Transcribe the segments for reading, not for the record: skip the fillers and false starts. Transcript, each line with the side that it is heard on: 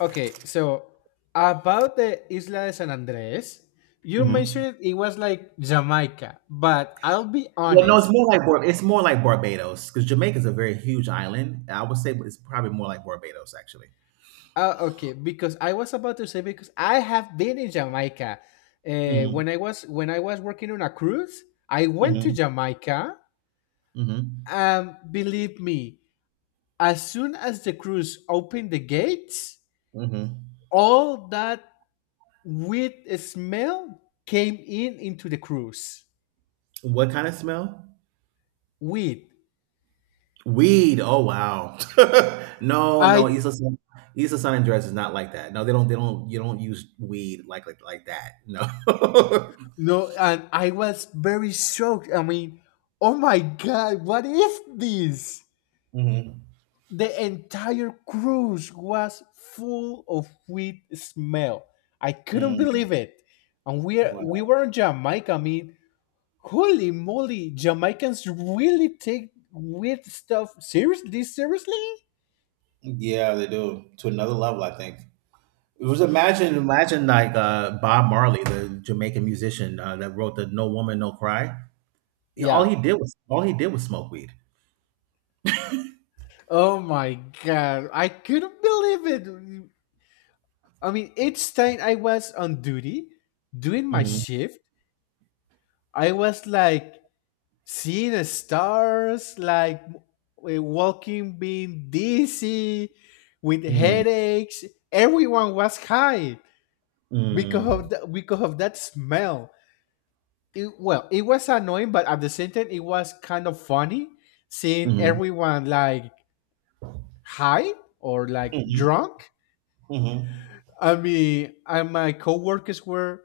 left: Okay, so about the Isla de San Andres, you
right: Mhm.
left: mentioned it was like Jamaica, but I'll be
right: Well, no, it's
left: honest.
right: more like Barbados because Jamaica's a very huge island. I would say it's probably more like Barbados actually.
left: Okay, because I was about to say because I have been in Jamaica.
right: Mhm,
left: When I was when I was working on a cruise, I went to
right: mhm,
left: Jamaica.
right: mhm,
left: Believe me, as soon as the cruise opened the gates,
right: mhm.
left: all that weed smell came in into the cruise.
right: What kind of smell?
left: Weed.
right: Weed. Oh wow. No,
left: I
right: no, Issa Sun and Dress is not like that. No, they don't. They don't. You don't use weed like that. No.
left: No, and I was very shocked. I mean, oh my god, what is this?
right: Hmm.
left: The entire cruise was full of wheat smell. I couldn't
right: Hmm.
left: believe it.
right: Wow.
left: We were in Jamaica. I mean, holy moly, Jamaicans really take weird stuff seriously. Seriously?
right: Yeah, they do to another level. I think. It was imagine imagine like Bob Marley, the Jamaican musician that wrote the "No Woman No Cry." All
left: Yeah.
right: he did was all he did was smoke weed.
left: Oh my god, I couldn't believe it. I mean, each time I was on duty doing my
right: Mhm.
left: shift, I was like seeing the stars, like walking, being dizzy, with
right: Mm,
left: headaches. Everyone was high
right: mm,
left: because of that smell. It, well, it was annoying, but at the same time, it was kind of funny seeing
right: mhm.
left: everyone like high or like
right: Mhm,
left: drunk.
right: mhm,
left: I mean, and my coworkers were,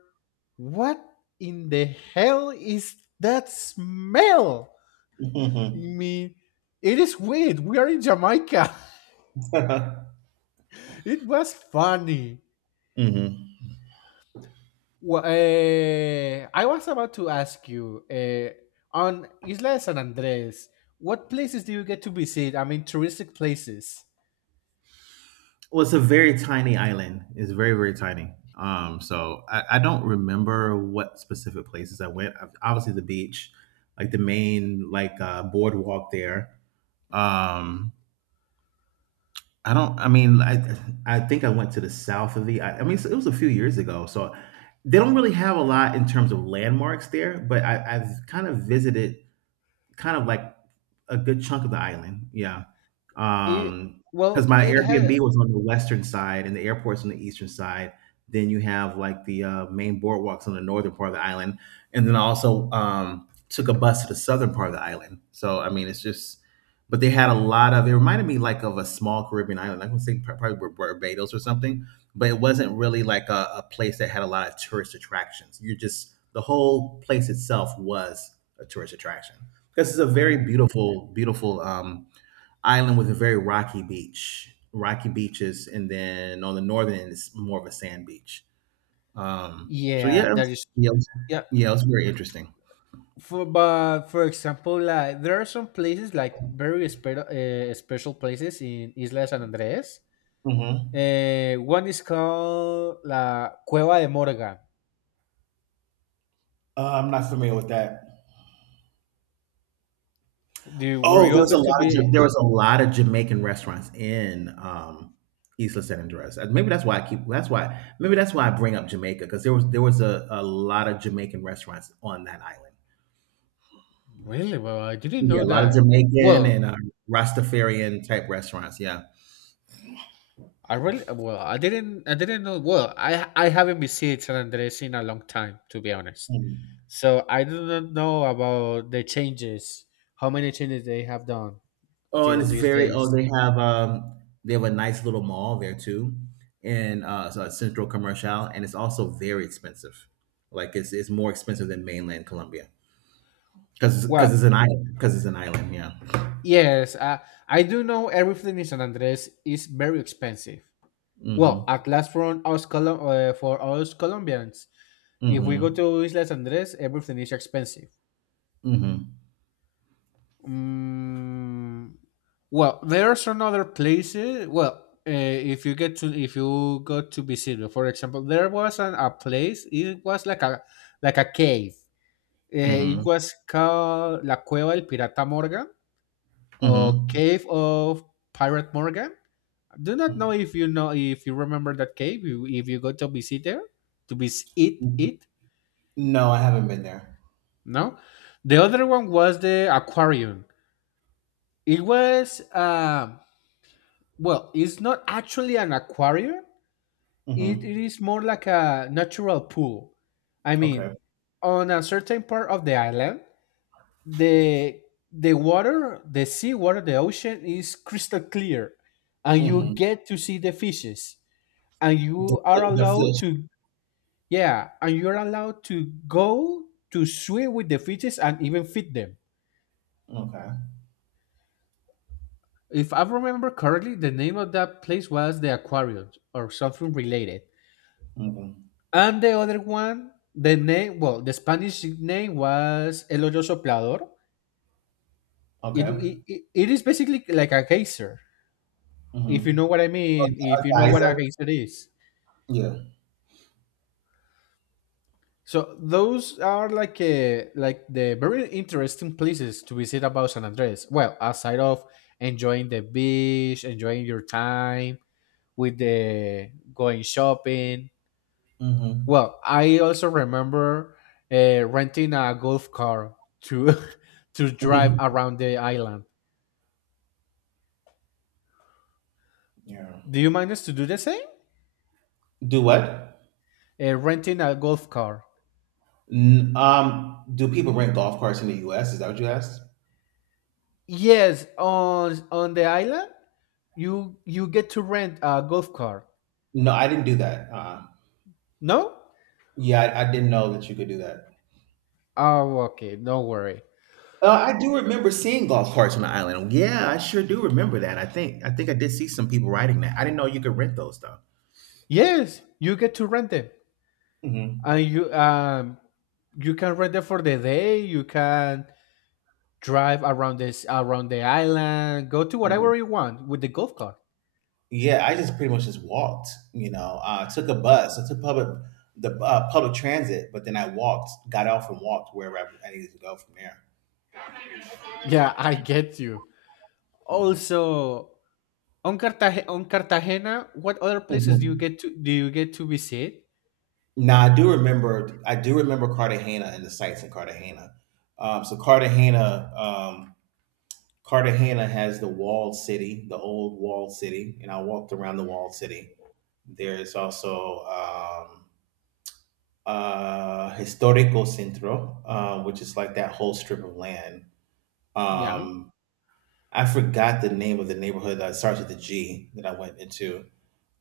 left: what in the hell is that smell? I
right: mhm.
left: mean, it is weird. We are in Jamaica. It was funny.
right: Mhm.
left: I was about to ask you. On Isla de San Andres, what places do you get to visit? I mean, touristic places.
right: Well, it's a very tiny island. It's very very tiny. So I don't remember what specific places I went. Obviously the beach, like the main like boardwalk there. Um, I don't. I mean, I think I went to the south of the. I mean, so it was a few years ago, so they don't really have a lot in terms of landmarks there. But I've kind of visited kind of like a good chunk of the island, yeah.
left: It
right: Um, Because
left: well,
right: my
left: it has.
right: Airbnb was on the western side and the airport's on the eastern side. Then you have, like, the, main boardwalks on the northern part of the island, and then I also, took a bus to the southern part of the island. So, I mean, it's just but they had a lot of it reminded me, like, of a small Caribbean island. I would say probably Barbados or something, but it wasn't really like a place that had a lot of tourist attractions. You're just the whole place itself was a tourist attraction because it's a very beautiful, beautiful island with a very rocky beach, rocky beaches, and then on the northern end it's more of a sand beach. Um, so
left: Yeah,
right: yeah, it
left: that
right: was,
left: is
right: yeah, it was,
left: yeah.
right: yeah, it was very interesting.
left: For but for example, like there are some places like very special special places in Isla de San Andres.
right: Hmm.
left: One is called La Cueva de Morga.
right: I'm not familiar with that.
left: Do you, were
right: Oh,
left: you
right: there was
left: able
right: a
left: to
right: lot of
left: be
right: Jamaican restaurants in Isla San Andres. Maybe that's why I keep that's why maybe that's why I bring up Jamaica because there was a lot of Jamaican restaurants on that island.
left: really? Well, I didn't
right: Yeah,
left: know
right: a lot of
left: that.
right: Jamaican and
left: Well,
right: Rastafarian type restaurants. Yeah.
left: I really well, I didn't know. Well, I haven't visited San Andres in a long time, to be honest.
right: Mm.
left: So I do not know about the changes, how many changes they have done
right: Oh, and
left: till
right: it's
left: these
right: very. Oh,
left: days.
right: they have a nice little mall there too, and so it's Central Commercial, and it's also very expensive. Like it's more expensive than mainland Colombia because
left: Well,
right: because it's an island because it's an island. Yeah.
left: yes, I do know everything in San Andres is very expensive. Well, at
right: Mm-hmm.
left: last for us, for us Colombians, if we go
right: Mm-hmm.
left: to Isla San Andres, everything is expensive.
right: Mm-hmm.
left: Mm, well, there's another places. Well, if you get to if you go to visit, for example, there was an, a place. It was like a cave. It
right: Mm-hmm.
left: was called La Cueva del Pirata Morgan or
right: Mm-hmm.
left: Cave of Pirate Morgan. Do not know
right: Mm.
left: if you know if you remember that cave. If you go to visit there, to visit it, it
right: No, I haven't been there.
left: no. The other one was the aquarium. It was. Well, it's not actually an aquarium. It
right: Mm-hmm.
left: is more like a natural pool. I
right: Okay.
left: mean, on a certain part of the island, the the water, the sea water, the ocean is crystal clear, and you
right: Mm-hmm.
left: get to see the fishes, and
right: The,
left: you are
right: the
left: allowed
right: fish.
left: to yeah, and you're allowed to go to swim with the fishes and even feed them.
right: Okay.
left: If I remember correctly, the name of that place was the aquarium or something related.
right: Mm-hmm.
left: And the other one, the name, well, the Spanish name was El Hoyo Soplador. It,
right: Okay.
left: it, it it is basically like a geyser, if you know
right: Mm-hmm.
left: what I mean, if you know what a
right: Advisor.
left: geyser is.
right: Yeah.
left: So those are like a, like the very interesting places to visit about San Andres. Well, aside of enjoying the beach, enjoying your time with the going shopping,
right: Mm-hmm.
left: well, I also remember renting a golf car to to drive around the island.
right: Yeah.
left: Do you manage to do the same?
right: Do what?
left: Renting a golf car.
right: Do people rent golf carts in the U.S.? Is that what you asked?
left: Yes, on the island, you get to rent a golf car.
right: No, I didn't do that.
left: No?
right: Yeah, I didn't know that you could do that.
left: Oh, okay. Don't worry.
right: I do remember seeing golf carts on the island. Yeah, I sure do remember that. I think I did see some people riding that. I didn't know you could rent those though.
left: Yes, you get to rent them,
right: Hmm.
left: and you you can rent them for the day. You can drive around this around the island. Go to whatever you want with the golf car.
right: Yeah, I just pretty much just walked. You know, took a bus. I took public transit, but then I walked, got off, and walked wherever I needed to go from there.
left: Yeah, I get you.
right: Mhm.
left: Also, on Cartagena, what other places do you
right: Mhm.
left: get to do you get to visit?
right: Now I do remember. I do remember Cartagena and the sites in Cartagena. So Cartagena, Cartagena has the walled city, the old walled city, and I walked around the walled city. There's also Historico Centro, which is like that whole strip of land.
left: Yeah.
right: Um, I forgot the name of the neighborhood that starts with a G that I went into.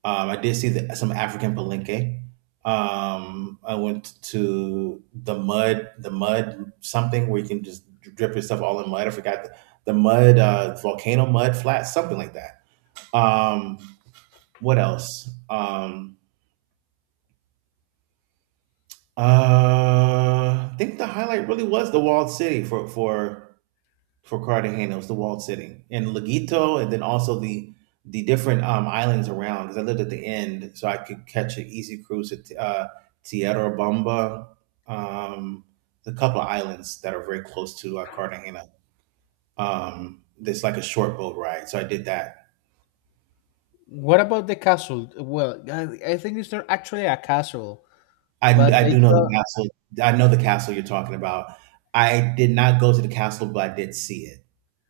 right: I did see the, some African Palenque. I went to the mud, something where you can just drip your stuff all in mud. I forgot the, volcano mud flat, something like that. Um, what else? I think the highlight really was the walled city for Cartagenos, the walled city, and Leguito, and then also the different islands around. Because I lived at the end, so I could catch an easy cruise to Tierra Bamba. Um, a couple of islands that are very close to Cartagena. There's like a short boat ride, so I did that.
left: What about the castle? Well, I think it's not actually a castle,
right: I,
left: but
right: I
left: they
right: do know the
left: call,
right: castle. I know the castle you're talking about. I did not go to the castle, but I did see it.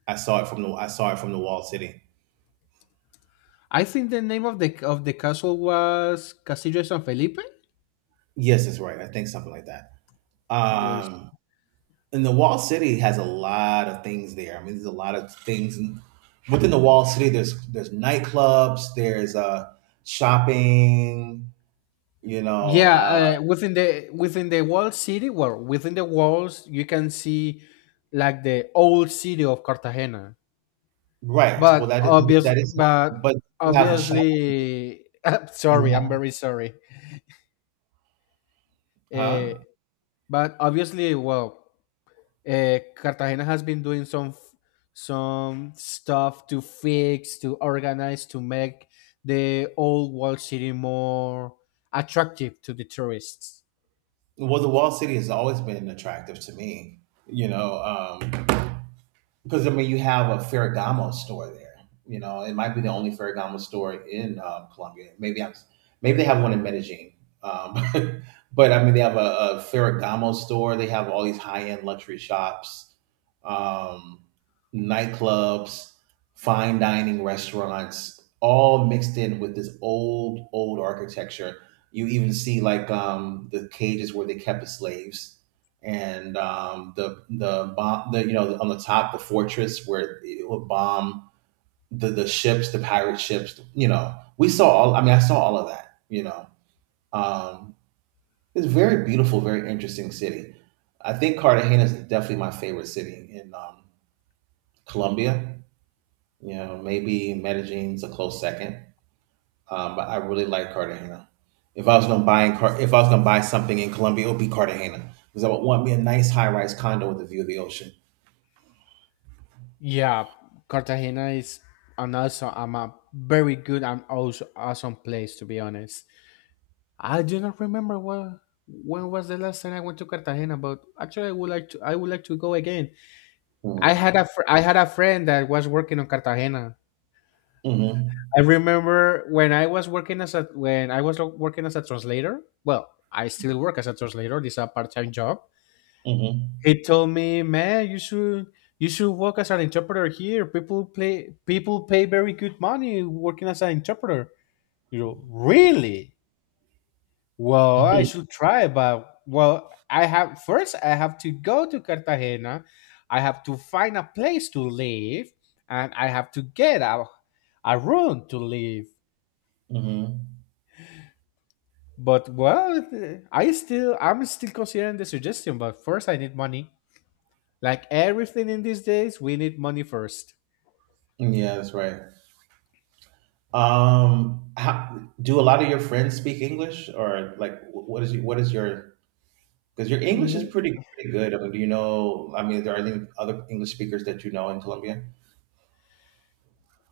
right: I saw it from the walled city.
left: I think the name of the castle was Castillo de San Felipe.
right: Yes, that's right. I think something like that.
left: Just
right: Um, and the wall city has a lot of things there. I mean, there's a lot of things within the wall city. There's nightclubs, there's shopping. You know,
left: yeah, within the walled city, well, within the walls, you can see like the old city of Cartagena.
right: right?
left: But
right: Well, that is
left: obvious,
right: that is,
left: but
right: but you have a shop.
left: obviously, sorry, I'm
right: You
left: very sorry.
right: have,
left: Eh,
right: huh?
left: but obviously, well, Cartagena has been doing some stuff to fix, to organize, to make the old walled city more attractive to the tourists.
right: Well, the wall city has always been attractive to me. You know, because I mean you have a Ferragamo store there. You know, it might be the only Ferragamo store in Colombia. Maybe they have one in Medellin. Um, but I mean, they have a Ferragamo store. They have all these high-end luxury shops, um, nightclubs, fine dining restaurants, all mixed in with this old, old architecture. You even see like the cages where they kept the slaves and the bomb, the on the top, the fortress where it would bomb the ships, the pirate ships. You know, we saw all. I mean, I saw all of that. You know, um, it's a very beautiful, very interesting city. I think Cartagena is definitely my favorite city in Colombia. You know, maybe Medellin's a close second, but I really like Cartagena. If I was gonna buy in Car- if I was gonna buy something in Colombia, it would be Cartagena because I would want me a nice high rise condo with a view of the ocean.
left: Yeah, Cartagena is an also I'm a very good and also awesome place to be honest. I do not remember what when was the last time I went to Cartagena, but actually I would like to I would like to go again. I
right: Mm-hmm.
left: had a I had a friend that was working on Cartagena.
right: Mm-hmm.
left: I remember when I was working as a when I was working as a translator. Well, I still work as a translator. This is a part time job.
right: Mhm.
left: He told me, man, you should work as an interpreter here. People play people pay very good money working as an interpreter. You know, really? Well, I should try, but well, I have first I have to go to Cartagena. I have to find a place to live, and I have to get a room to live.
right: Mhm.
left: But well, I still I'm still considering the suggestion, but first I need money. Like everything in these days, we need money first.
right: Yeah, that's right. How, do a lot of your friends speak English, or like, what is your? Because your English is
left: W-
right: pretty pretty good. I mean, do you know? I mean, there are any other English speakers that you know in Colombia?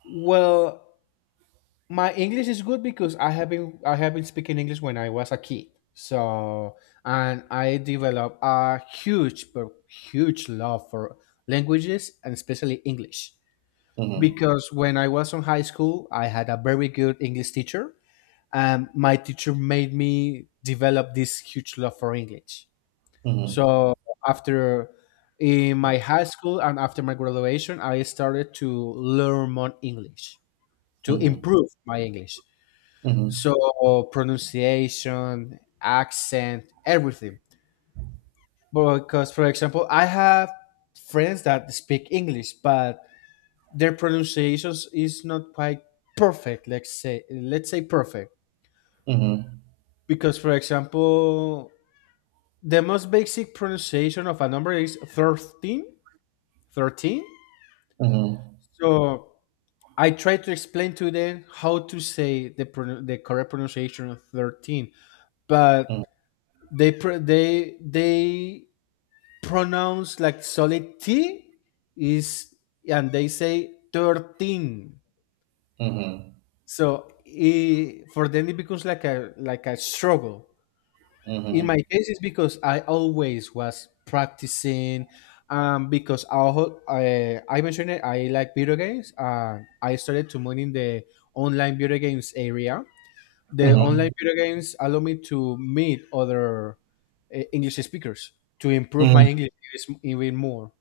left: Well, my English is good because I have been speaking English when I was a kid. So and I developed a huge but huge love for languages and especially English.
right: Mm-hmm.
left: Because when I was in high school, I had a very good English teacher, and my teacher made me develop this huge love for English.
right: Mm-hmm.
left: So after in my high school and after my graduation, I started to learn more English to
right: Mm-hmm.
left: improve my English. So pronunciation, accent, everything. But because, for example, I have friends that speak English, but their pronunciations is not quite perfect. Let's say perfect.
right: Mm-hmm.
left: Because, for example, the most basic pronunciation of a number is 13. 13.
right: Mm-hmm.
left: So I try to explain to them how to say the correct pronunciation of 13,
right: Mm-hmm.
left: but they pr- they pronounced like solid T is, and they say 13.
right: Mm-hmm.
left: So it, for them it becomes like a struggle. In
right: Mm-hmm.
left: my case, it's because I always was practicing. Because I mentioned it, I like video games. I started to move in the online video games area. The online
right: Mm-hmm.
left: video games allow me to meet other English speakers to improve
right: Mm-hmm.
left: my English even more.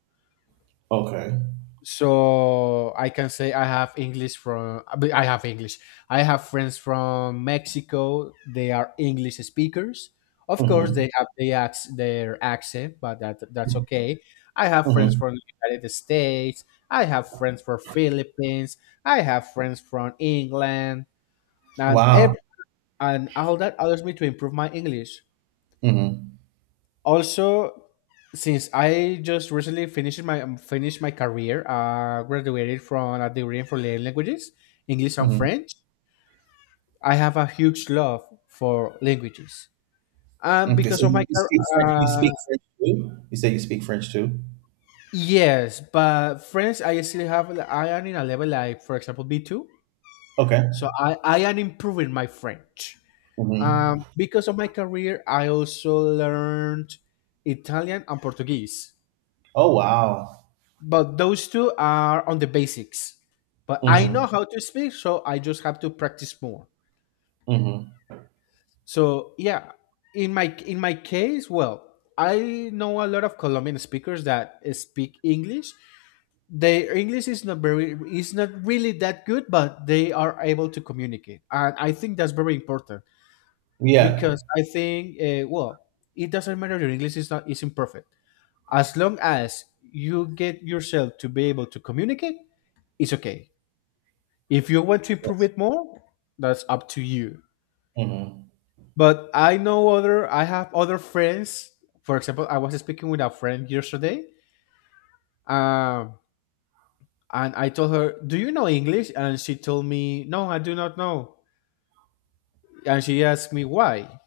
right: Okay.
left: So I can say I have English. I have friends from Mexico. They are English speakers. Of course
right: Mm-hmm.
left: they have their accent, but that that's okay. I have friends
right: Mm-hmm.
left: from the United States. I have friends from Philippines. I have friends from England, and
right: Wow.
left: ev- and all that allows me to improve my English.
right: Mm-hmm.
left: Also, since I just recently finished my career, graduated from a degree in foreign languages, English and
right: Mm-hmm.
left: French. I have a huge love for languages,
right: Okay.
left: because
right: So
left: of my
right: you speak French. You
left: uh
right: speak French too. You say you speak French too.
left: yes, but French, I still have, I am in a level like for example B2.
right: Okay.
left: So I am improving my French.
right: Mm-hmm.
left: Because of my career, I also learned Italian and Portuguese,
right: Oh, wow.
left: but those two are on the basics. But I know
right: Mhm,
left: how to speak, so I just have to practice more.
right: mhm.
left: So yeah, in my case, well, I know a lot of Colombian speakers that speak English. Their English is not very is not really that good, but they are able to communicate, and I think that's very important
right: Yeah.
left: because I think well, it doesn't matter your English is not is imperfect as long as you get yourself to be able to communicate, it's okay. If you want to improve
right: Yes.
left: it more, that's up to you.
right: Mhm.
left: But I know other. I have other friends. For example, I was speaking with a friend yesterday, um, and I told her, "Do you know English?" And she told me, "No, I do not know." And she asked me why,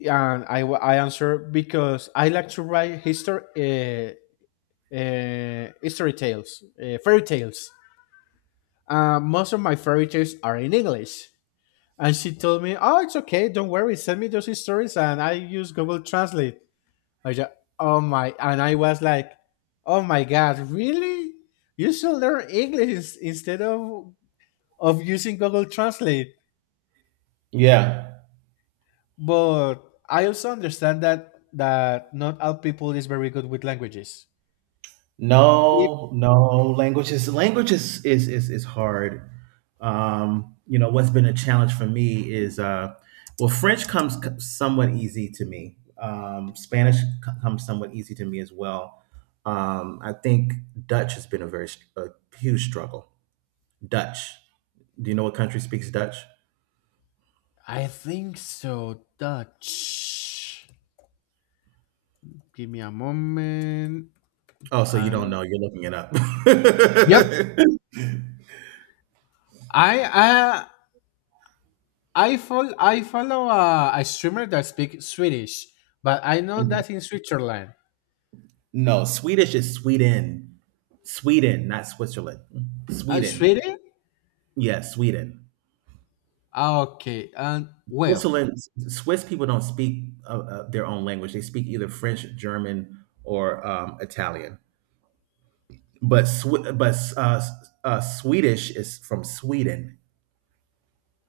left: and I answered because I like to write history history tales, fairy tales. Most of my fairy tales are in English. And she told me, "Oh, it's okay. Don't worry. Send me those stories, and I use Google Translate." I just, oh my, and I was like, "Oh my God, really? You should learn English instead of using Google Translate."
right: Yeah.
left: But I also understand that that not all people is very good with languages. If-
right: No, no, language is hard. What's been a challenge for me is, well, French comes somewhat easy to me. Spanish comes somewhat easy to me as well. I think Dutch has been a huge struggle. Dutch. Do you know what country speaks Dutch?
left: I think so. Dutch. Give me a moment.
right: Oh, so you don't
left: And
right: know. You're looking it up.
left: yep, I I I follow a streamer that speaks Swedish, but I know that in Switzerland.
right: No, Swedish is Sweden. Sweden, not Switzerland. Sweden.
left: Sweden?
right: Yeah, Sweden.
left: Ah, okay. And well.
right: Switzerland, Swiss people don't speak their own language. They speak either French, German, or Italian. But Swi but Swedish is from Sweden.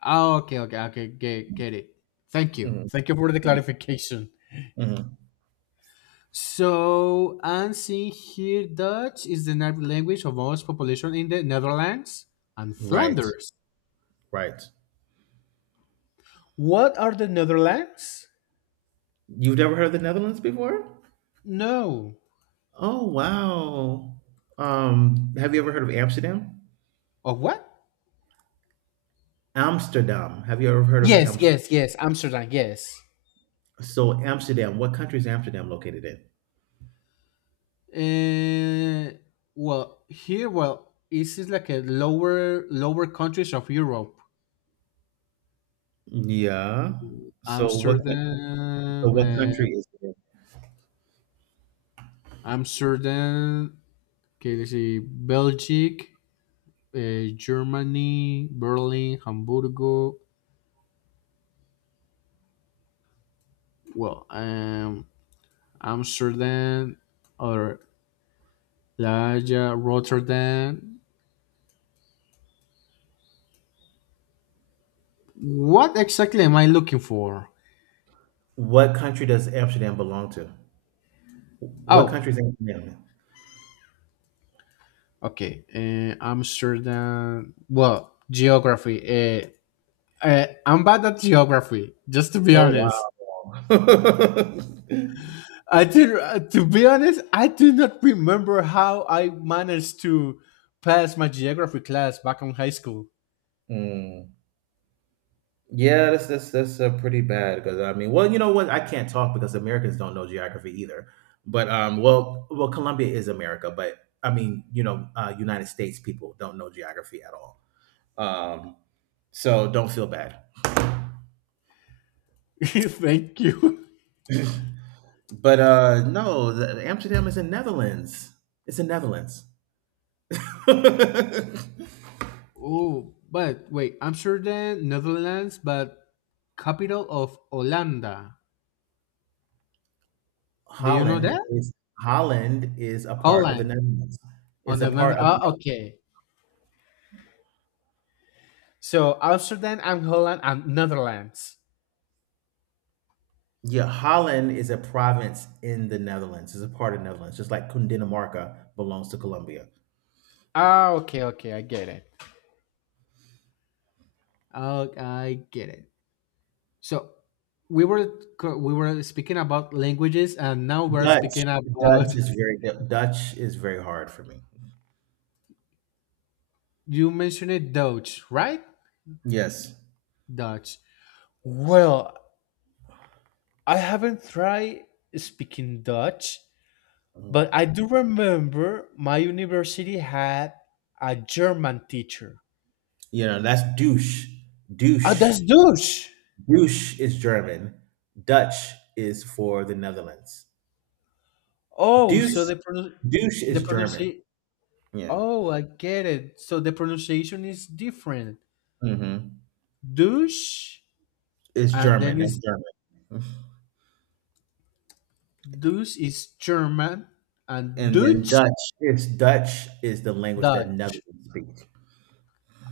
left: Ah, okay. Okay. Okay. Get it. Thank you.
right: Mhm,
left: Thank you for the clarification.
right: mhm.
left: So, I'm seeing here Dutch is the native language of most population in the Netherlands and
right: Right,
left: Flanders.
right: right.
left: What are the Netherlands?
right: You've never heard of the Netherlands before?
left: No.
right: Oh, wow. Have you ever heard of Amsterdam?
left: Of what?
right: Amsterdam. Have you ever heard of
left: Yes.
right: Amsterdam?
left: Yes. Yes. Amsterdam. Yes.
right: So Amsterdam, what country is Amsterdam located in?
left: Uh, well, here, well, this is like a lower countries of Europe.
right: Yeah. So what
left: Amsterdam, uh,
right: country is it in?
left: Amsterdam. Okay, let's see, Belgium, Germany, Berlin, Hamburgo. Well, Amsterdam or La Haya, Rotterdam. What exactly am I looking for?
right: What country does Amsterdam belong to? What
left: Oh,
right: country is Amsterdam in?
left: okay. Amsterdam. Well, geography. Uh, I'm bad at geography, just to be
right: Oh
left: honest.
right: wow.
left: I do, to be honest, I do not remember how I managed to pass my geography class back in high school.
right: Mm. Yeah, that's pretty bad because I mean, well, you know what? I can't talk because Americans don't know geography either. But well, well, Colombia is America, but I mean, you know, United States people don't know geography at all. Um, so don't feel bad.
left: Thank you.
right: But no, Amsterdam is in Netherlands. It's in Netherlands.
left: Oh, but wait, Amsterdam, Netherlands, but capital of Holanda. Do you know
right: Holland
left: that?
right: is Holland is a part of the
left: Holland.
right: Netherlands.
left: On
right: Is a
left: the
right: part
left: Nether-
right: of the
left: oh,
right: Netherlands.
left: okay. So Amsterdam and Holland and Netherlands.
right: Yeah, Holland is a province in the Netherlands. It's a part of Netherlands, just like Cundinamarca belongs to Colombia.
left: Ah, okay, okay, I get it. Oh, I get it. So we were we were speaking about languages, and now we're
right: Dutch,
left: speaking about
right: Dutch is very hard for me.
left: you mentioned it Dutch, right?
right: Yes.
left: Dutch. Well, I haven't tried speaking Dutch,
right: Mhm.
left: but I do remember my university had a German teacher.
right: You know that's douche,
left: Ah, that's
right: douche,
left: Dutch.
right: douche is German. Dutch is for the Netherlands.
left: Oh,
right: Deuce, Deuce
left: the
right: is German.
left: pronunciation.
right: Yeah.
left: Oh, I get it. So the pronunciation is different.
right: Hmm.
left: Douche,
right: It's
left: and then
right: German. That's
left: it's
right: German.
left: Deuce is German and
right: And then Dutch. It's Dutch is the language
left: Dutch.
right: that Netherlands speak.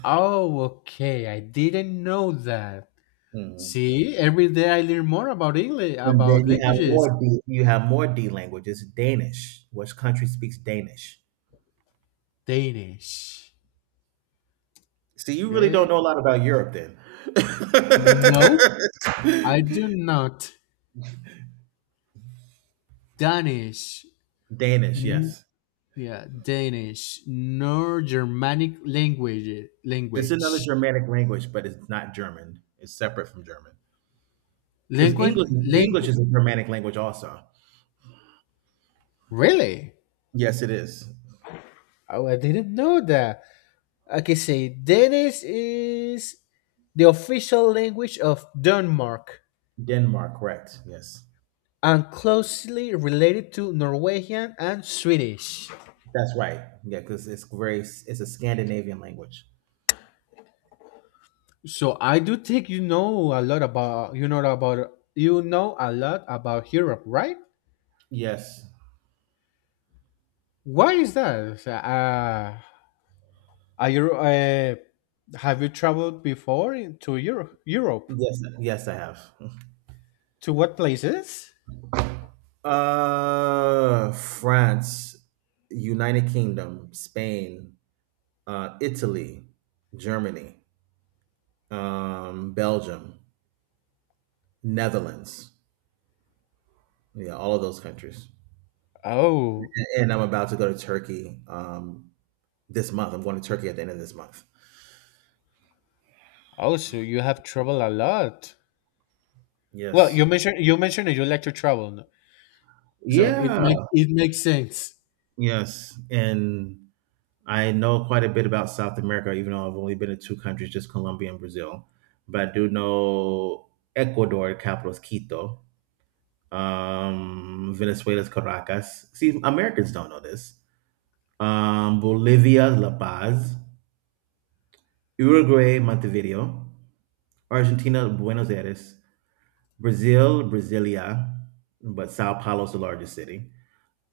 left: Oh, okay. I didn't know that.
right: Hmm.
left: See, every day I learn more about English,
right: And then
left: about
right: you have
left: languages.
right: more D. You have more D languages. Danish. Which country speaks Danish?
left: Danish.
right: See, you really
left: Okay.
right: don't know a lot about Europe, then.
left: No, I do not. Danish.
right: Danish.
left: N-
right: Yes.
left: yeah, Danish. Nor Germanic
right: It's another Germanic language, but it's not German. It's separate from German because English
left: Language.
right: is a Germanic language also.
left: Really?
right: Yes, it is.
left: Oh, I didn't know that. I can say Danish is the official language of Denmark
right: Denmark, correct? Yes.
left: and closely related to Norwegian and Swedish.
right: That's right. Yeah, because it's a Scandinavian language.
left: So I do think you know a lot about Europe, right?
right: Yes.
left: Why is that? Are you have you traveled before to Europe? Europe
right: Yes, yes, I have.
left: to what places?
right: France, United Kingdom, Spain, Italy, Germany, Belgium, Netherlands. Yeah, all of those countries. And
left: Oh,
right: and I'm about to go to Turkey this month. I'm going to Turkey at the end of this month.
left: oh, so you have traveled a lot. Well,
right: Yes.
left: you mentioned that you like to travel. So
right: Yeah.
left: it makes sense.
right: Yes. And I know quite a bit about South America, even though I've only been to two countries, just Colombia and Brazil. But I do know Ecuador, the capital is Quito. Venezuela's Caracas. See, Americans don't know this. Bolivia, La Paz. Uruguay, Montevideo. Argentina, Buenos Aires. Brazil, Brasilia. But Sao Paulo's the largest city.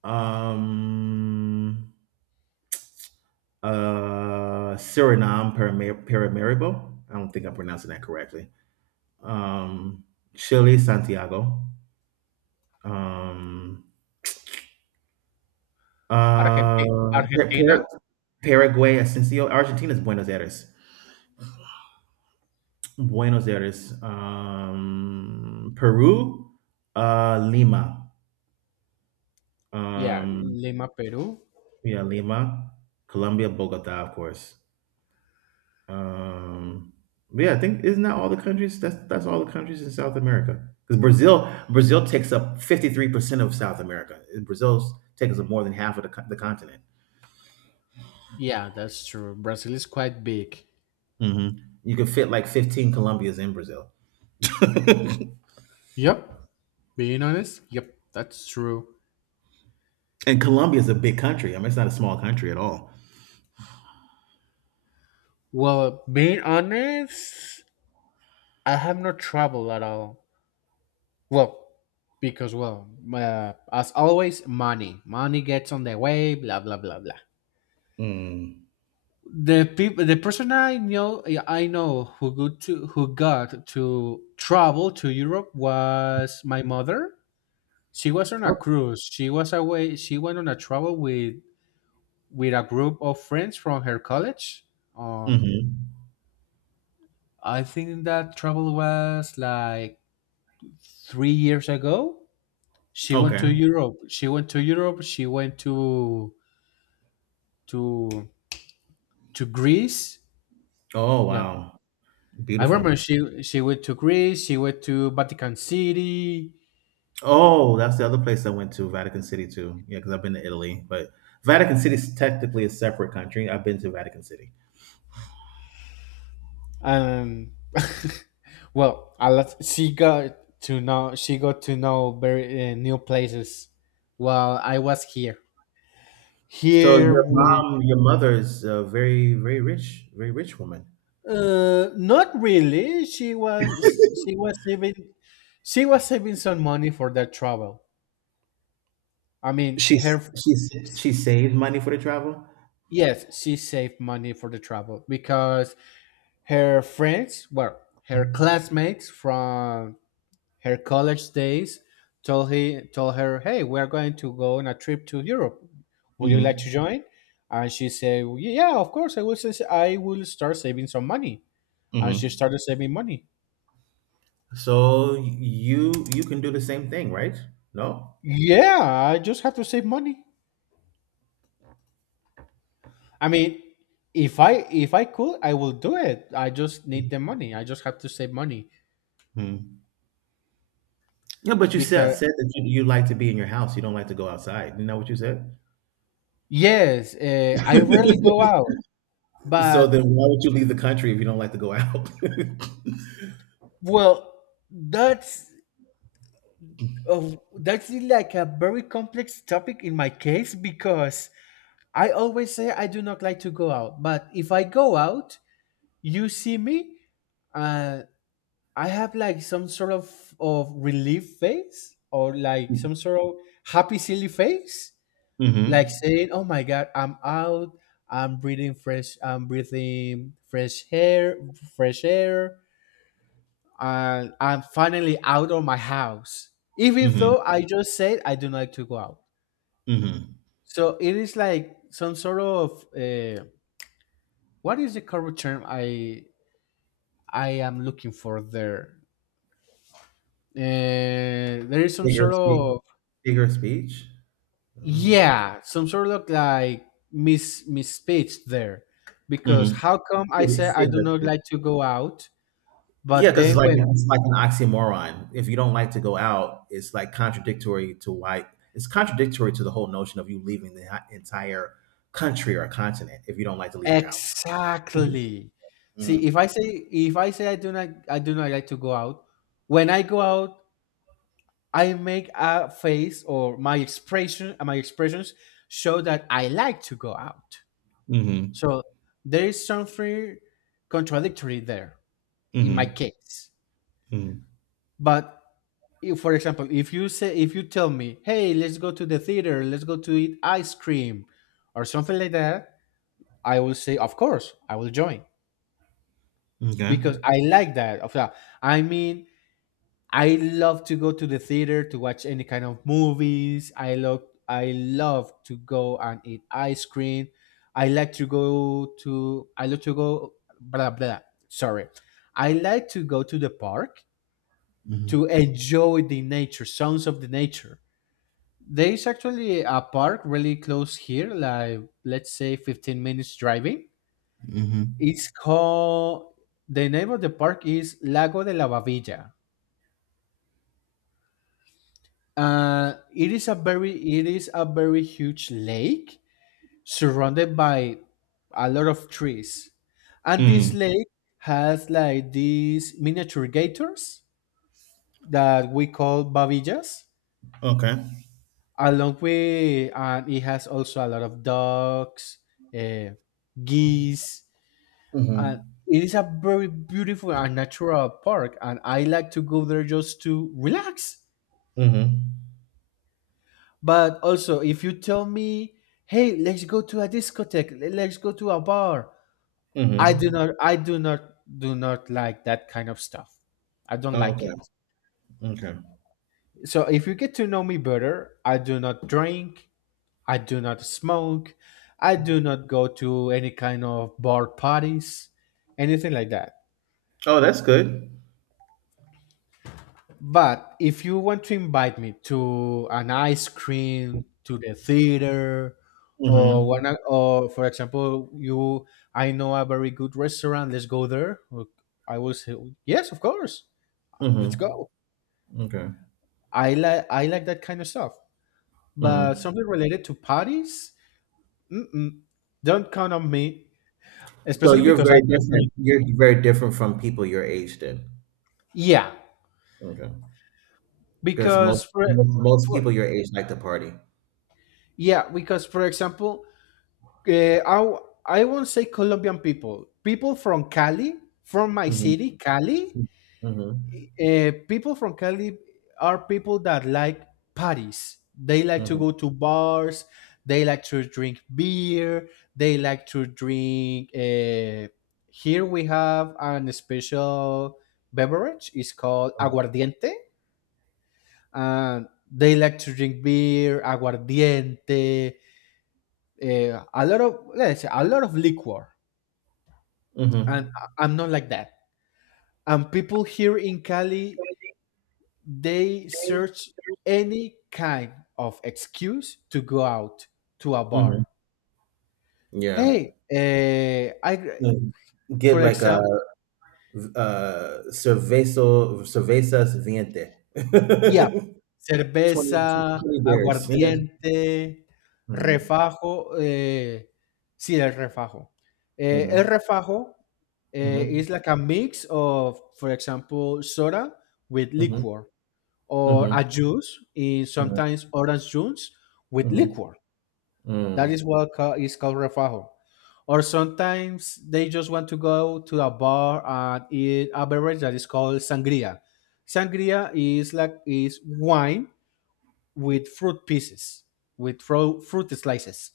right: Um, Suriname, Paramaribo. I don't think I'm pronouncing that correctly. Um, Chile, Santiago. Um, uh,
left: Argentina,
right: Par-
left: Argentina,
right: Par- Paraguay, Ascencio. Argentina's Buenos Aires. Buenos Aires. Peru, Lima.
left: yeah,
right: Um,
left: Lima, Peru.
right: yeah, Lima. Colombia, Bogota, of course. Um, but yeah, I think isn't that all the countries? That's all the countries in South America. Because Brazil takes up 53% of South America. Brazil takes up more than half of the, the continent.
left: Yeah, that's true. Brazil is quite big.
right: Hmm You can fit like 15 Colombias in Brazil,
left: Yep. Being honest, yep, that's true.
right: and Colombia is a big country. I mean, it's not a small country at all.
left: Well, being honest, I have not traveled at all. Well, because well, as always, money gets on the way. Blah blah blah blah.
right: Mm.
left: The person I know, who go to who got to travel to Europe was my mother. She was on a cruise. She was away. She went on a travel with a group of friends from her college. Uh,
right: hmm
left: I think that travel was like 3 years ago. She went
right: Okay.
left: to Europe. She went to Europe. She went to to Greece.
right: Oh
left: Well,
right: wow,
left: I remember
right: beautiful.
left: she went to Greece. She went to Vatican City.
right: Oh, that's the other place I went to, Vatican City too. Yeah, because I've been to Italy, but Vatican City is technically a separate country. I've been to Vatican City.
left: And well, a lot, she got to know very new places while I was here.
right: So
left: Here
right: your
left: we...
right: mom, your mother is a very, very rich woman.
left: Uh, not really. She was saving she was saving some money for that travel. I mean her...
right: She's she saved money for the travel.
left: Yes, she saved money for the travel because her friends, well, her classmates from her college days, told... He told her, "Hey, we're going to go on a trip to Europe. Would you like
right: Hmm
left: to join?" And she said, "Yeah, of course. I will. I will start saving some money." And she
right: hmm
left: started saving money.
right: So you can do the same thing, right? No.
left: Yeah, I just have to save money. I mean, if I could, I will do it. I just need the money. I just have to save money
right: Hmm. Yeah, but you said
left: because
right: said that you like to be in your house. You don't like to go outside. You know what you said?
left: yes, I rarely go out.
right: So
left: But
right: then, why would you leave the country if you don't like to go out?
left: well, that's... Oh, that's like a very complex topic in my case because I always say I do not like to go out. But if I go out, you see me, uh, I have like some sort of relief face or like some sort of happy, silly face, like
right: Mm-hmm.
left: saying, "Oh my God, I'm out. I'm breathing fresh, fresh air, and I'm finally out of my house." Even
right: Mm-hmm.
left: though I just said I do not like to go out.
right: Mm-hmm.
left: So it is like some sort of what is the correct term I am looking for there? There is some
right: Figure
left: sort
right: of speech.
left: of...
right: Figure of speech. Mm-hmm.
left: Yeah, some sort of like misspeech there, because how come I say I do
right: Figure of
left: not
right: speech.
left: like to go out,
right: Yeah,
left: but
right: because it's
left: then
right: like
left: when
right: it's like an oxymoron. If you don't like to go out, it's contradictory to the whole notion of you leaving the entire country or continent if you don't like to leave your house.
left: exactly... See,
right: Mhm.
left: if I say I do not like to go out, when I go out I make a face or my expression my expressions show that I like to go out.
right: Mhm.
left: So there is something contradictory there in my
right: Mhm.
left: case.
right: Mhm.
left: But if, for example, if you tell me, "Hey, let's go to the theater, let's go to eat ice cream or something like that," I will say, "Of course, I will join."
right: Okay.
left: Because I like that. Of that. I mean, I love to go to the theater to watch any kind of movies. I love to go and eat ice cream. I love to go blah blah. Sorry. I like to go to the park
right: Mhm.
left: to enjoy the nature, sounds of the nature. There is actually a park really close here, like let's say 15 minutes driving.
right: Mhm.
left: It's called The name of the park is Lago de la Bavilla. It is a very huge lake surrounded by a lot of trees, and this
right: Mm.
left: lake has like these miniature gators that we call babillas,
right: Okay.
left: along with... And it has also a lot of ducks, uh, geese, and
right: Mhm.
left: it is a very beautiful and natural park. And I like to go there just to relax.
right: Mhm.
left: But also, if you tell me, "Hey, let's go to a discotheque. Let's go to a bar,"
right: Mhm.
left: I do not like that kind of stuff. I don't
right: Oh,
left: like
right: okay.
left: it.
right: Okay.
left: So if you get to know me better, I do not drink, I do not smoke, I do not go to any kind of bar parties, anything like that.
right: Oh, that's good.
left: But if you want to invite me to an ice cream, to the theater, or
right: Mhm.
left: one, or for example, you, I know a very good restaurant. Let's go there. Look, I will say yes, of course. Let's
right: Mhm.
left: go.
right: Okay.
left: I like that kind of stuff. But
right: Mhm.
left: something related to parties, mm-mm, don't count on me,
right: So
left: especially
right: you're
left: because I
right: very
left: don't drink.
right: different. You're very different from people your age then.
left: Yeah,
right: Okay. 'Cause
left: because
right: most most
left: for
right: people your age like to party.
left: yeah, because for example, Uh, I w- I won't say Colombian people. People from Cali, from my
right: Mhm.
left: city, Cali.
right: Mhm.
left: People from Cali are people that like parties. They like to
right: Mhm.
left: go to bars. They like to drink beer. They like to drink. Here we have an special beverage. It's called aguardiente, and they like to drink beer, aguardiente, a lot of... Let's say a lot of liquor, and
right: Mhm.
left: I'm not like that. And people here in Cali, they search any kind of excuse to go out to a bar.
right: Mhm. Yeah.
left: Hey, eh, I, gr-
right: Mm. Get
left: For
right: like a
left: example,
right: cervezo cervezas viente.
left: yeah,
right: Twenty
left: cerveza,
right: twenty beers.
left: aguardiente,
right: Mhm.
left: refajo. Eh, sí, el refajo. Eh, el
right: Mhm.
left: refajo
right: Mhm.
left: is like a mix of, for example, soda with liquor. Or
right: Mhm.
left: a juice in...
right: Mhm. Mhm.
left: Sometimes orange juice with
right: Mhm.
left: liquor. That
right: Mm.
left: is what is called refajo. Or sometimes they just want to go to a bar and eat a beverage that is called sangria. Sangria is like... Is wine with fruit pieces, with fruit slices.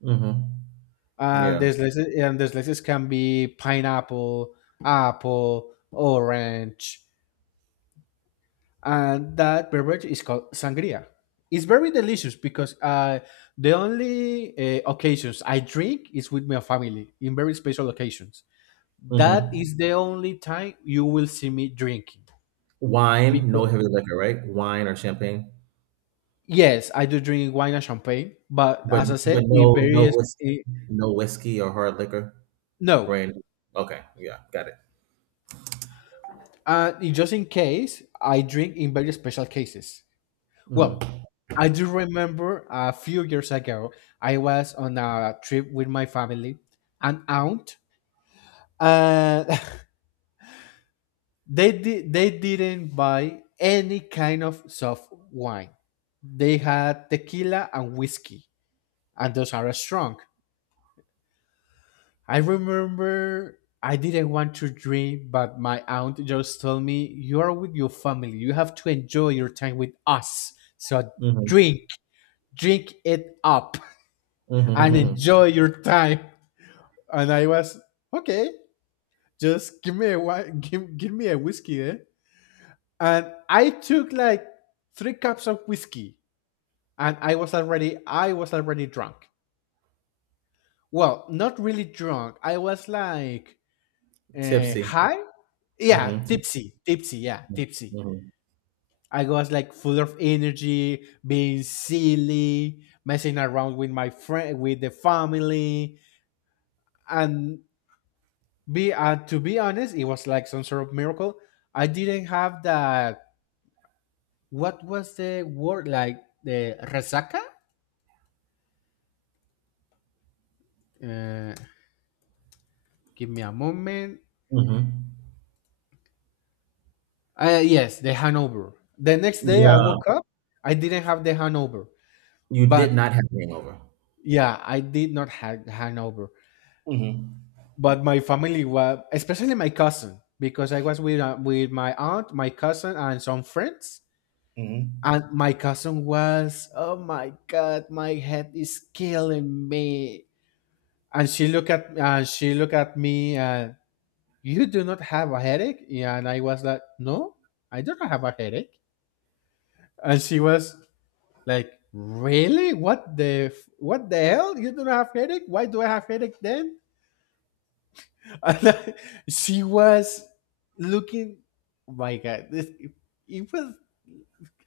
right: Mhm.
left: And
right: Yeah.
left: the slices, can be pineapple, apple, orange, and that beverage is called sangria. It's very delicious because the only occasions I drink is with my family in very special occasions. That
right: Mhm.
left: is the only time you will see me drinking.
right: Wine, no
left: Because
right: heavy liquor, right? Wine or champagne?
left: yes, I do drink wine and champagne, but as I said,
right: But
left: in
right: no no
left: various...
right: whiskey,
left: Eh,
right: no whiskey or hard liquor?
left: no,
right: Brand okay, yeah, got it.
left: just in case I drink in very special cases. Well,
right: Mhm,
left: I do remember a few years ago I was on a trip with my family, an aunt, and they didn't buy any kind of soft wine. They had tequila and whiskey, and those are strong. I remember I didn't want to drink, but my aunt just told me, "You are with your family, you have to enjoy your time with us, so
right: mhm,
left: drink drink it up
right: mhm, mhm,
left: and
right: mhm.
left: enjoy your time." And I was, "Okay, just give me a wine, give me a whiskey, eh?" And I took like 3 cups of whiskey, and I was already drunk. Well, not really drunk. I was like
right: Tipsy.
left: high. Yeah,
right: Mhm,
left: tipsy. Yeah,
right: mhm,
left: tipsy.
right: mhm,
left: I was like full of energy, being silly, messing around with my friend, with the family, and be to be honest, it was like some sort of miracle. I didn't have that. What was the word like the resaca? Uh, Give me a moment.
right: mhm.
left: Yes, the hangover. The next day I
right: Yeah,
left: woke up, I didn't have the hangover,
right: you did
left: but
right: not have hangover.
left: yeah, I did not have hangover.
right: Mhm.
left: But my family was, especially my cousin, because I was with my aunt, my cousin, and some friends.
right: Mhm.
left: And my cousin was, oh my god, my head is killing me. And she looked at me. You do not have a headache? Yeah, and I was like, no, I don't have a headache. And she was like, really? What the hell? You don't have headache? Why do I have headache then? And I- she was looking. Oh my God, this it was.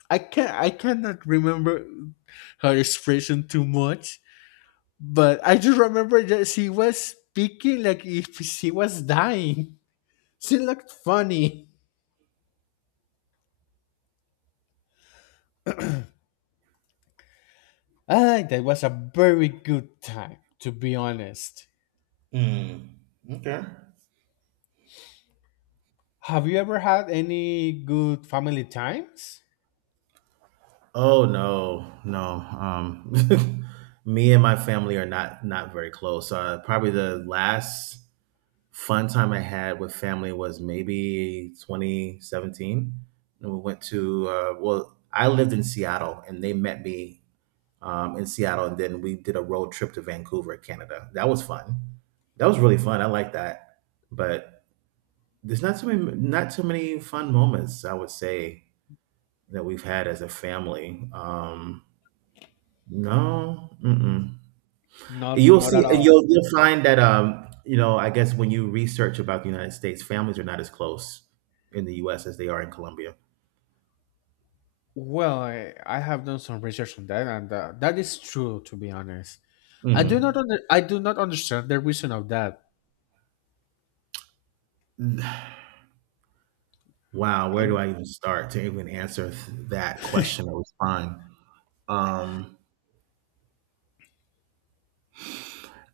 left: I cannot remember her expression too much, but I just remember that she was speaking like if she was dying. She looked funny. I think that it was a very good time, to be honest.
right: Mm. Okay.
left: Have you ever had any good family times?
right: Oh no, no. Um, me and my family are not very close. Probably the last fun time I had with family was maybe 2017. And we went to well, I lived in Seattle, and they met me in Seattle, and then we did a road trip to Vancouver, Canada. That was fun. That was really fun. I like that. But there's not too many fun moments I would say that we've had as a family. No, mm-mm.
left: Not,
right: You'll
left: not
right: see,
left: at
right: and
left: all.
right: you'll find that you know, I guess when you research about the United States, families are not as close in the U.S. as they are in Colombia.
left: Well, I have done some research on that, and that is true. To be honest,
right: Hmm
left: I do not understand the reason of that.
right: Wow, where do I even start to even answer that question or respond? Um,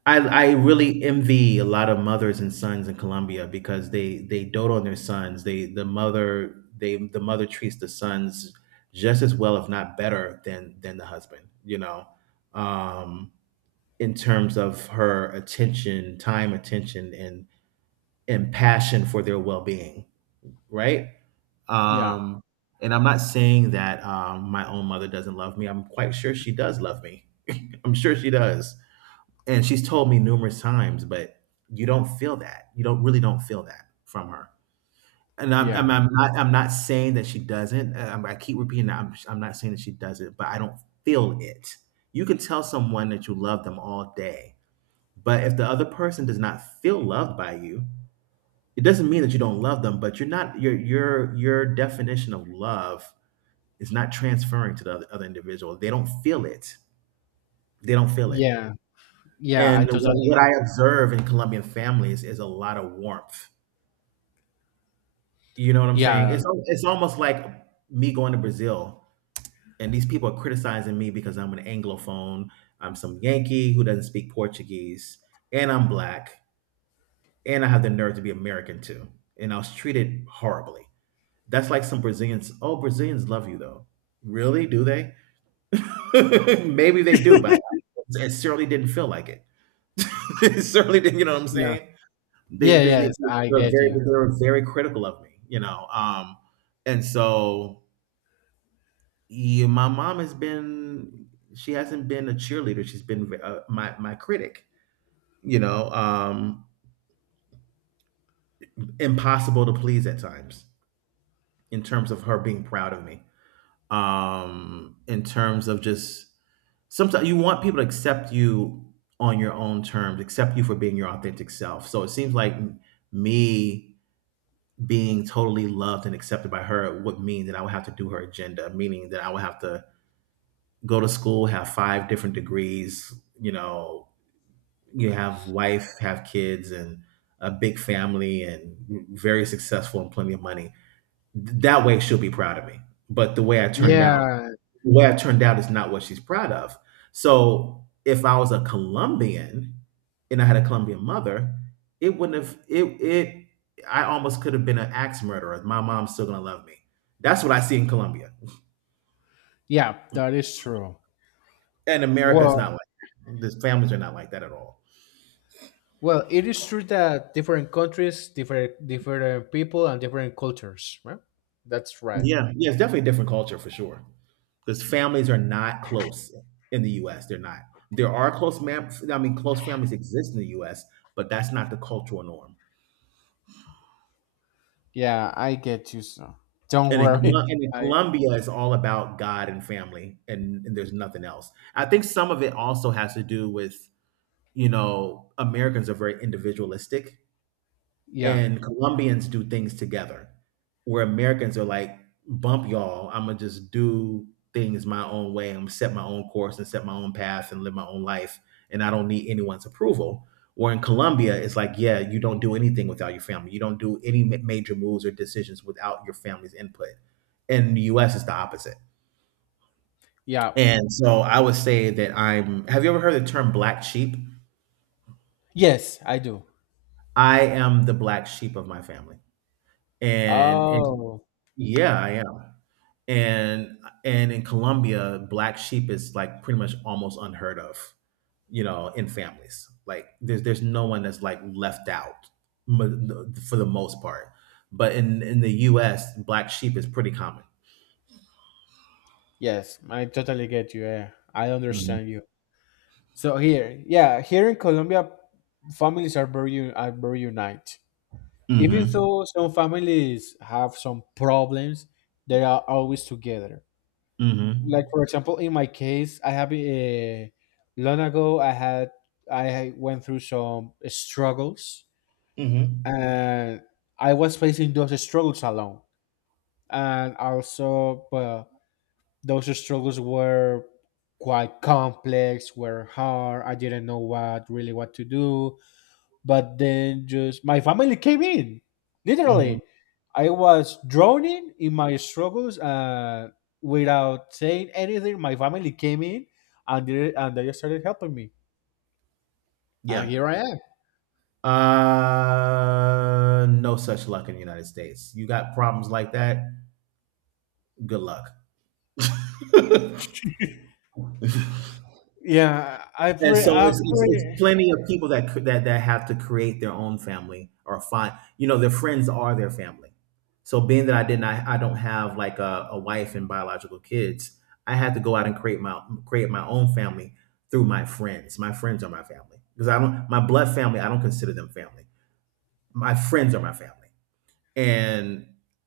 right: I really envy a lot of mothers and sons in Colombia because they dote on their sons. They the mother treats the sons just as well, if not better, than the husband. You know, um, in terms of her attention, time, attention, and passion for their well being. Right.
left: yeah,
right: Um, and I'm not saying that my own mother doesn't love me. I'm quite sure she does love me. I'm sure she does and she's told me numerous times, but you don't feel that. You don't really don't feel that from her. And I'm, I'm,
left: yeah,
right: I'm not I'm not saying that she doesn't. I keep repeating that I'm not saying that she doesn't, but I don't feel it. You can tell someone that you love them all day, but if the other person does not feel loved by you, it doesn't mean that you don't love them. But you're not your your definition of love is not transferring to the other individual. They don't feel it. They don't feel it.
left: yeah, yeah. I
right: And what
left: totally.
right: what I observe in Colombian families is a lot of warmth. You know what I'm saying?
left: Yeah,
right: It's almost like me going to Brazil, and these people are criticizing me because I'm an Anglophone, I'm some Yankee who doesn't speak Portuguese, and I'm Black, and I have the nerve to be American too, and I was treated horribly. That's like some Brazilians, "Oh, Brazilians love you, though." Really? Do they? Maybe they do, but it certainly didn't feel like it. It certainly didn't, you know what I'm
left: yeah,
right: saying?
left: yeah. Yes, I get you.
right: They were very critical of me, you know, and so, yeah, my mom has been she hasn't been a cheerleader, she's been v my my critic, you know, impossible to please at times in terms of her being proud of me. In terms of just sometimes you want people to accept you on your own terms, accept you for being your authentic self, so it seems like me being totally loved and accepted by her would mean that I would have to do her agenda, meaning that I would have to go to school, have 5 different degrees, you know, you have wife, have kids and a big family and very successful and plenty of money. That way she'll be proud of me. But the way I turned out
left: Yeah,
right: where I turned out is not what she's proud of. So if I was a Colombian and I had a Colombian mother, it wouldn't have it it I almost could have been an axe murderer. My mom's still gonna love me. That's what I see in Colombia.
left: yeah. That is true.
right: And America is
left: Well,
right: not like that. The families are not like that at all.
left: well, it is true that different countries, different people, and different cultures. Right? That's right.
right: Yeah, yeah, it's definitely a different culture for sure. Because families are not close in the U.S. They're not. There are close, I mean, close families exist in the U.S., but that's not the cultural norm.
left: Yeah, I get you. So don't
right: And in
left: worry. I
right: Colombia, it's all about God and family, and there's nothing else. I think some of it also has to do with, you know, Americans are very individualistic
left: yeah.
right: and Colombians do things together, where Americans are like, "Bump y'all, I'm gonna just do things my own way. I'm gonna set my own course and set my own path and live my own life, and I don't need anyone's approval." Where in Colombia, it's like, yeah, you don't do anything without your family. You don't do any major moves or decisions without your family's input. In the U.S., it's the opposite.
left: Yeah.
right: And so I would say that I'm. Have you ever heard the term black sheep?
left: Yes, I do.
right: I am the black sheep of my family. And
left: Oh,
right: yeah, I and and in Colombia, black sheep is like pretty much almost unheard of, you know, in families. Like there's no one that's like left out for the most part. But in the U.S., black sheep is pretty common.
left: yes, I totally get you. Yeah, I
right: Hmm
left: understand you. So here, yeah, here in Colombia, families are very unite. Even
right: hmm
left: though some families have some problems, they are always together.
right: hmm
left: Like for example, in my case, I have a long ago I had I went through some struggles,
right: hmm
left: and I was facing those struggles alone, and also, well, those struggles were quite complex, were hard. I didn't know what really what to do. But then just my family came in. Literally.
right: hmm
left: I was drowning in my struggles without saying anything. My family came in and they started helping me. And
right: Yeah.
left: here I am.
right: No such luck in the United States. You got problems like that. Good luck.
left: Yeah, I
right: And
left: pray.
right: so
left: I
right: it's
left: pray.
right: plenty of people that that have to create their own family or find you know their friends are their family. So being that I didn't I don't have like a wife and biological kids, I had to go out and create my own family through my friends. My friends are my family because I don't my blood family I don't consider them family. My friends are my family. And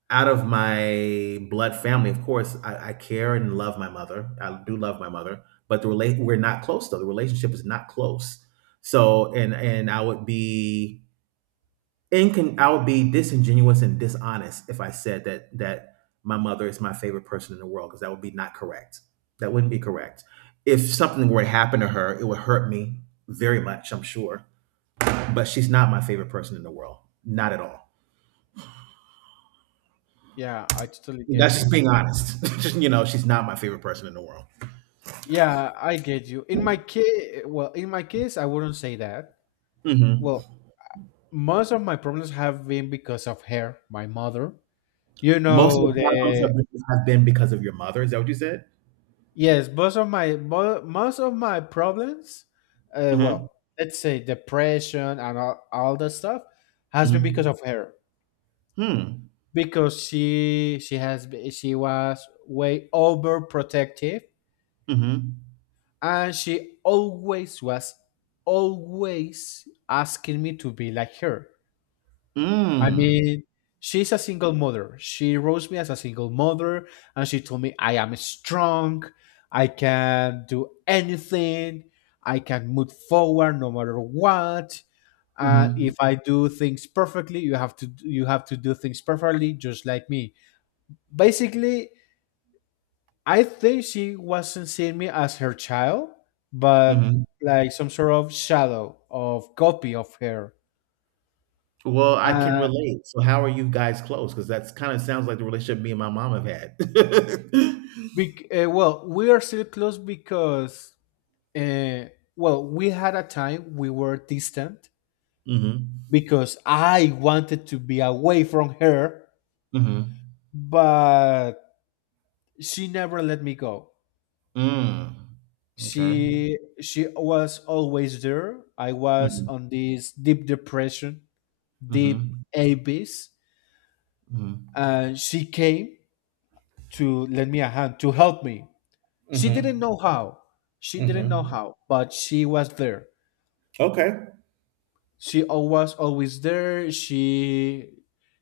right: out of my blood family, of course, I care and love my mother. I do love my mother, but the relate we're not close though. The relationship is not close. So and I would be I would be disingenuous and dishonest if I said that my mother is my favorite person in the world because that would be not correct. That wouldn't be correct. If something were to happen to her, it would hurt me very much, I'm sure. But she's not my favorite person in the world. Not at all.
left: Yeah, I totally get
right: That's just
left: you.
right: being honest. Just, you know, she's not my favorite person in the world.
left: Yeah, I get you. In my case, well, in my case, I wouldn't say that. Well,
right: Hmm
left: most of my problems have been because of her, my mother. You
right: Most of
left: know
right: the problems
left: the
right: have been because of your mother. Is that what you said?
left: Yes, most of my problems,
right: Mm-hmm.
left: well, let's say depression and all that stuff, has been because
right: Mm-hmm.
left: of her
right: Hmm.
left: because she was way overprotective
right: Mm-hmm.
left: and she always was always asking me to be like her. I
right: Mm.
left: mean, she's a single mother. She raised me as a single mother, and she told me I am strong. I can do anything. I can move forward no matter what. And
right: Mm-hmm.
left: if I do things perfectly, you have to do things perfectly, just like me. Basically, I think she wasn't seeing me as her child, but
right: Mm-hmm.
left: like some sort of shadow of copy of her.
right: Well, I can
left: Uh,
right: relate. So, how are you guys close? Because that's kind of sounds like the relationship me and my mom have had. Mm-hmm.
left: well, we are still close because, Uh, well, we had a time we were distant because I wanted to be away from her,
right: Mm-hmm.
left: but she never let me go.
right: Mm. Okay.
left: She was always there. I was
right: Mm-hmm.
left: on this deep depression, deep
right: Mm-hmm.
left: abyss,
right: Mm-hmm.
left: and she came to lend me a hand to help me. She didn't
right: Mm-hmm.
left: know how. She didn't know
right: Mm-hmm.
left: how, but she was there.
right: Okay.
left: She was always there. She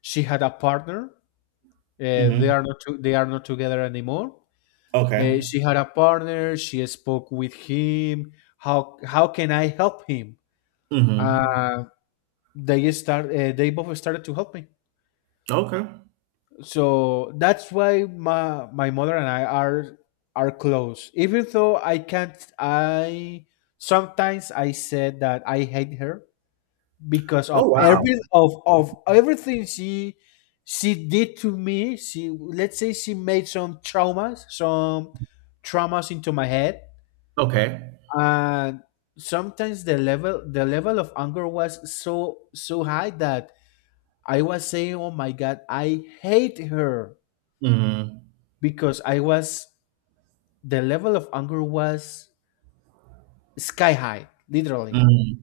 left: had a partner. They
right: Mm-hmm.
left: are not to, they are not together anymore.
right: Okay.
left: She had a partner. She spoke with him. How can I help him?
right: Mm-hmm.
left: Uh, they both started to help me.
right: Okay.
left: So that's why my mother and I are close. Even though I can't, I sometimes I said that I hate her because of
right: Oh, wow.
left: everything she did to me. She, let's say, she made some traumas, into my head,
right: Okay.
left: and sometimes the level of anger was so high that I was saying, oh my god, I hate her
right: Mhm.
left: because I was, the level of anger was sky high literally.
right: Mhm.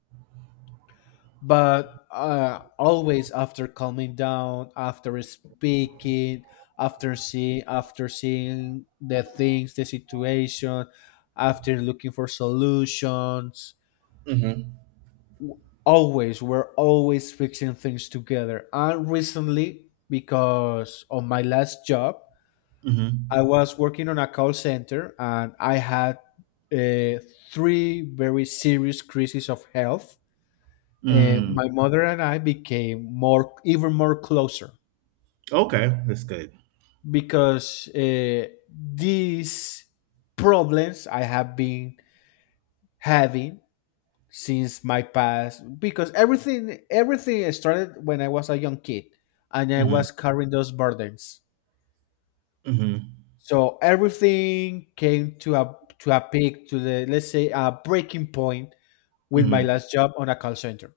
left: But always after calming down, after speaking, after seeing the things, the situation, after looking for solutions,
right: Mhm.
left: always we're always fixing things together. And recently, because on my last job
right: Mhm.
left: I was working on a call center and I had uh, three very serious crises of health,
right: Mm.
left: my mother and I became even more closer
right: Okay, that's good.
left: because these problems I have been having since my past, because everything started when I was a young kid and I
right: Mhm.
left: was carrying those burdens.
right: Mhm.
left: So everything came to a peak, to the, let's say, a breaking point with my
right: Mhm.
left: last job on a call center.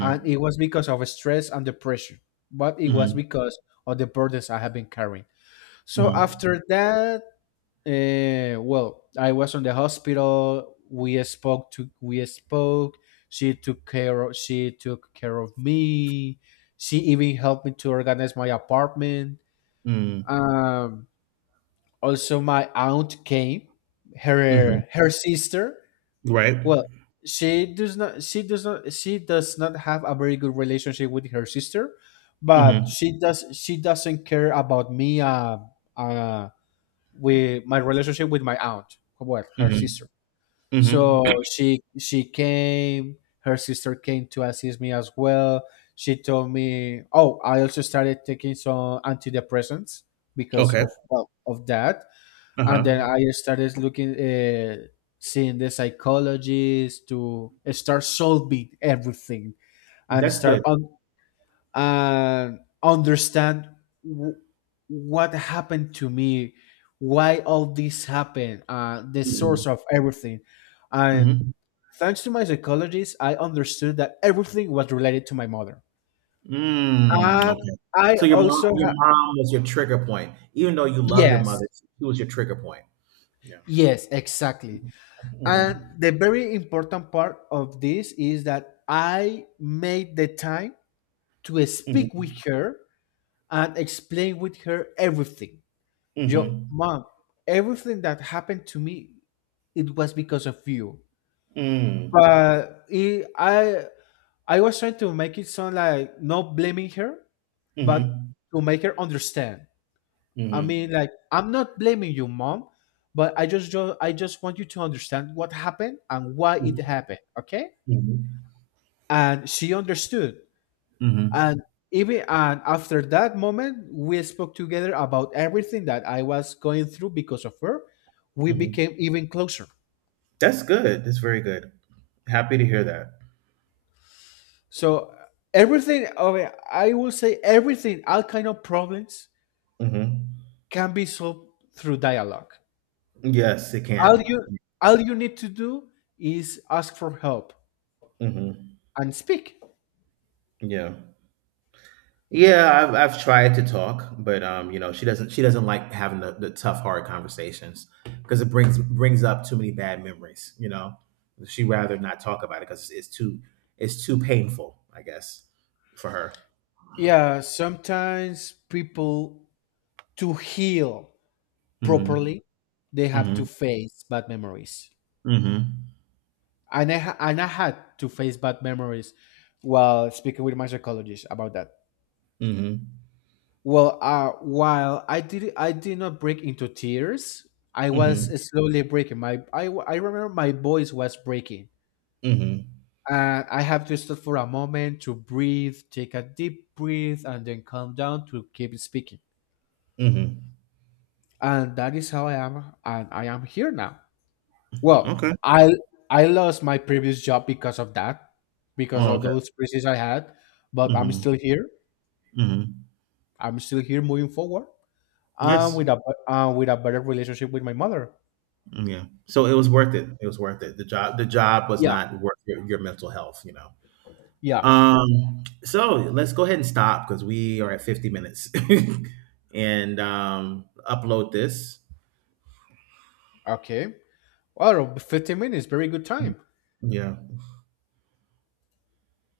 left: And it was because of stress and the pressure, but it was
right: Mhm.
left: because of the burdens I have been carrying. So
right: Mhm.
left: after that, well, I was in the hospital. We spoke, she took care of she took care of me. She even helped me to organize my apartment.
right: Mhm.
left: um Also my aunt came,
right: Mhm.
left: her sister.
right: Right.
left: Well, she does not have a very good relationship with her sister, but
right: Mhm.
left: she doesn't care about me uh with my relationship with my aunt, well, her sister.
right: Mhm. Mhm.
left: So she came, her sister came to assist me as well. She told me, "Oh, I also started taking some antidepressants because
right: Okay.
left: of, well, of that." And then
right: Uh-huh.
left: I started looking, seeing the psychologists to start solving everything and
right: That's
left: start
right: good.
left: on and understand w- what happened to me, why all this happened, the
right: Mhm.
left: source of everything, and
right: Mhm.
left: thanks to my psychologist, I understood that everything was related to my mother.
right: Mm.
left: Uh,
right: Okay.
left: I
right: So
left: also
right: your
left: ha-
right: mom was your trigger point. Even though you love your
left: yes,
right: mother, she was your trigger point. Yeah.
left: yes, exactly. And
right: Mhm.
left: the very important part of this is that I made the time to speak with
right: Mhm.
left: her and explain with her everything. Yo,
right: Mhm.
left: mom, everything that happened to me, it was because of you.
right: Mm.
left: But I was trying to make it sound like not blaming her, but
right: Mhm.
left: to make her understand. I mean,
right: Mhm.
left: like, I'm not blaming you, mom, but I just want you to understand what happened and why it
right: Mhm,
left: happened. Okay.
right: mhm,
left: And she understood,
right: mhm,
left: and even and after that moment we spoke together about everything that I was going through because of her. We
right: mhm.
left: became even closer.
right: That's good. That's very good. Happy to hear that.
left: So everything okay, I will say everything, all kind of problems
right: Mhm.
left: can be solved through dialogue.
right: Yes, it
left: all
right: can.
left: you all you need to do is ask for help
right: Mhm.
left: and speak.
right: Yeah. Yeah, I've tried to talk, but you know, she doesn't like having the tough, hard conversations because it brings brings up too many bad memories. You know, she rather not talk about it because it's too painful, I guess, for her.
left: Yeah, sometimes people, to heal
right: Hmm
left: properly, they have to
right: hmm
left: face bad memories.
right: hmm
left: And I had to face bad memories while speaking with my psychologist about that.
right: hmm
left: Well, while I did, I did not break into tears, I was
right: hmm
left: slowly breaking. My I remember my voice was breaking.
right: hmm
left: And I have to stop for a moment to breathe, take a deep breath, and then calm down to keep speaking.
right: hmm
left: And that is how I am, and I am here now. Well,
right: Okay.
left: I lost my previous job because of that, because of
right: Oh,
left: those crises I had, but I'm
right: Mhm,
left: still here.
right: mhm.
left: I'm still here moving forward and
right: Yes,
left: with a better relationship with my mother.
right: mm, yeah. So it was worth it, it was worth it. The job was
left: Yeah.
right: not worth your mental health, you know?
left: Yeah.
right: So let's go ahead and stop because we are at 50 minutes and, upload this.
left: Okay. Well, 15 minutes, very good time.
right: Yeah.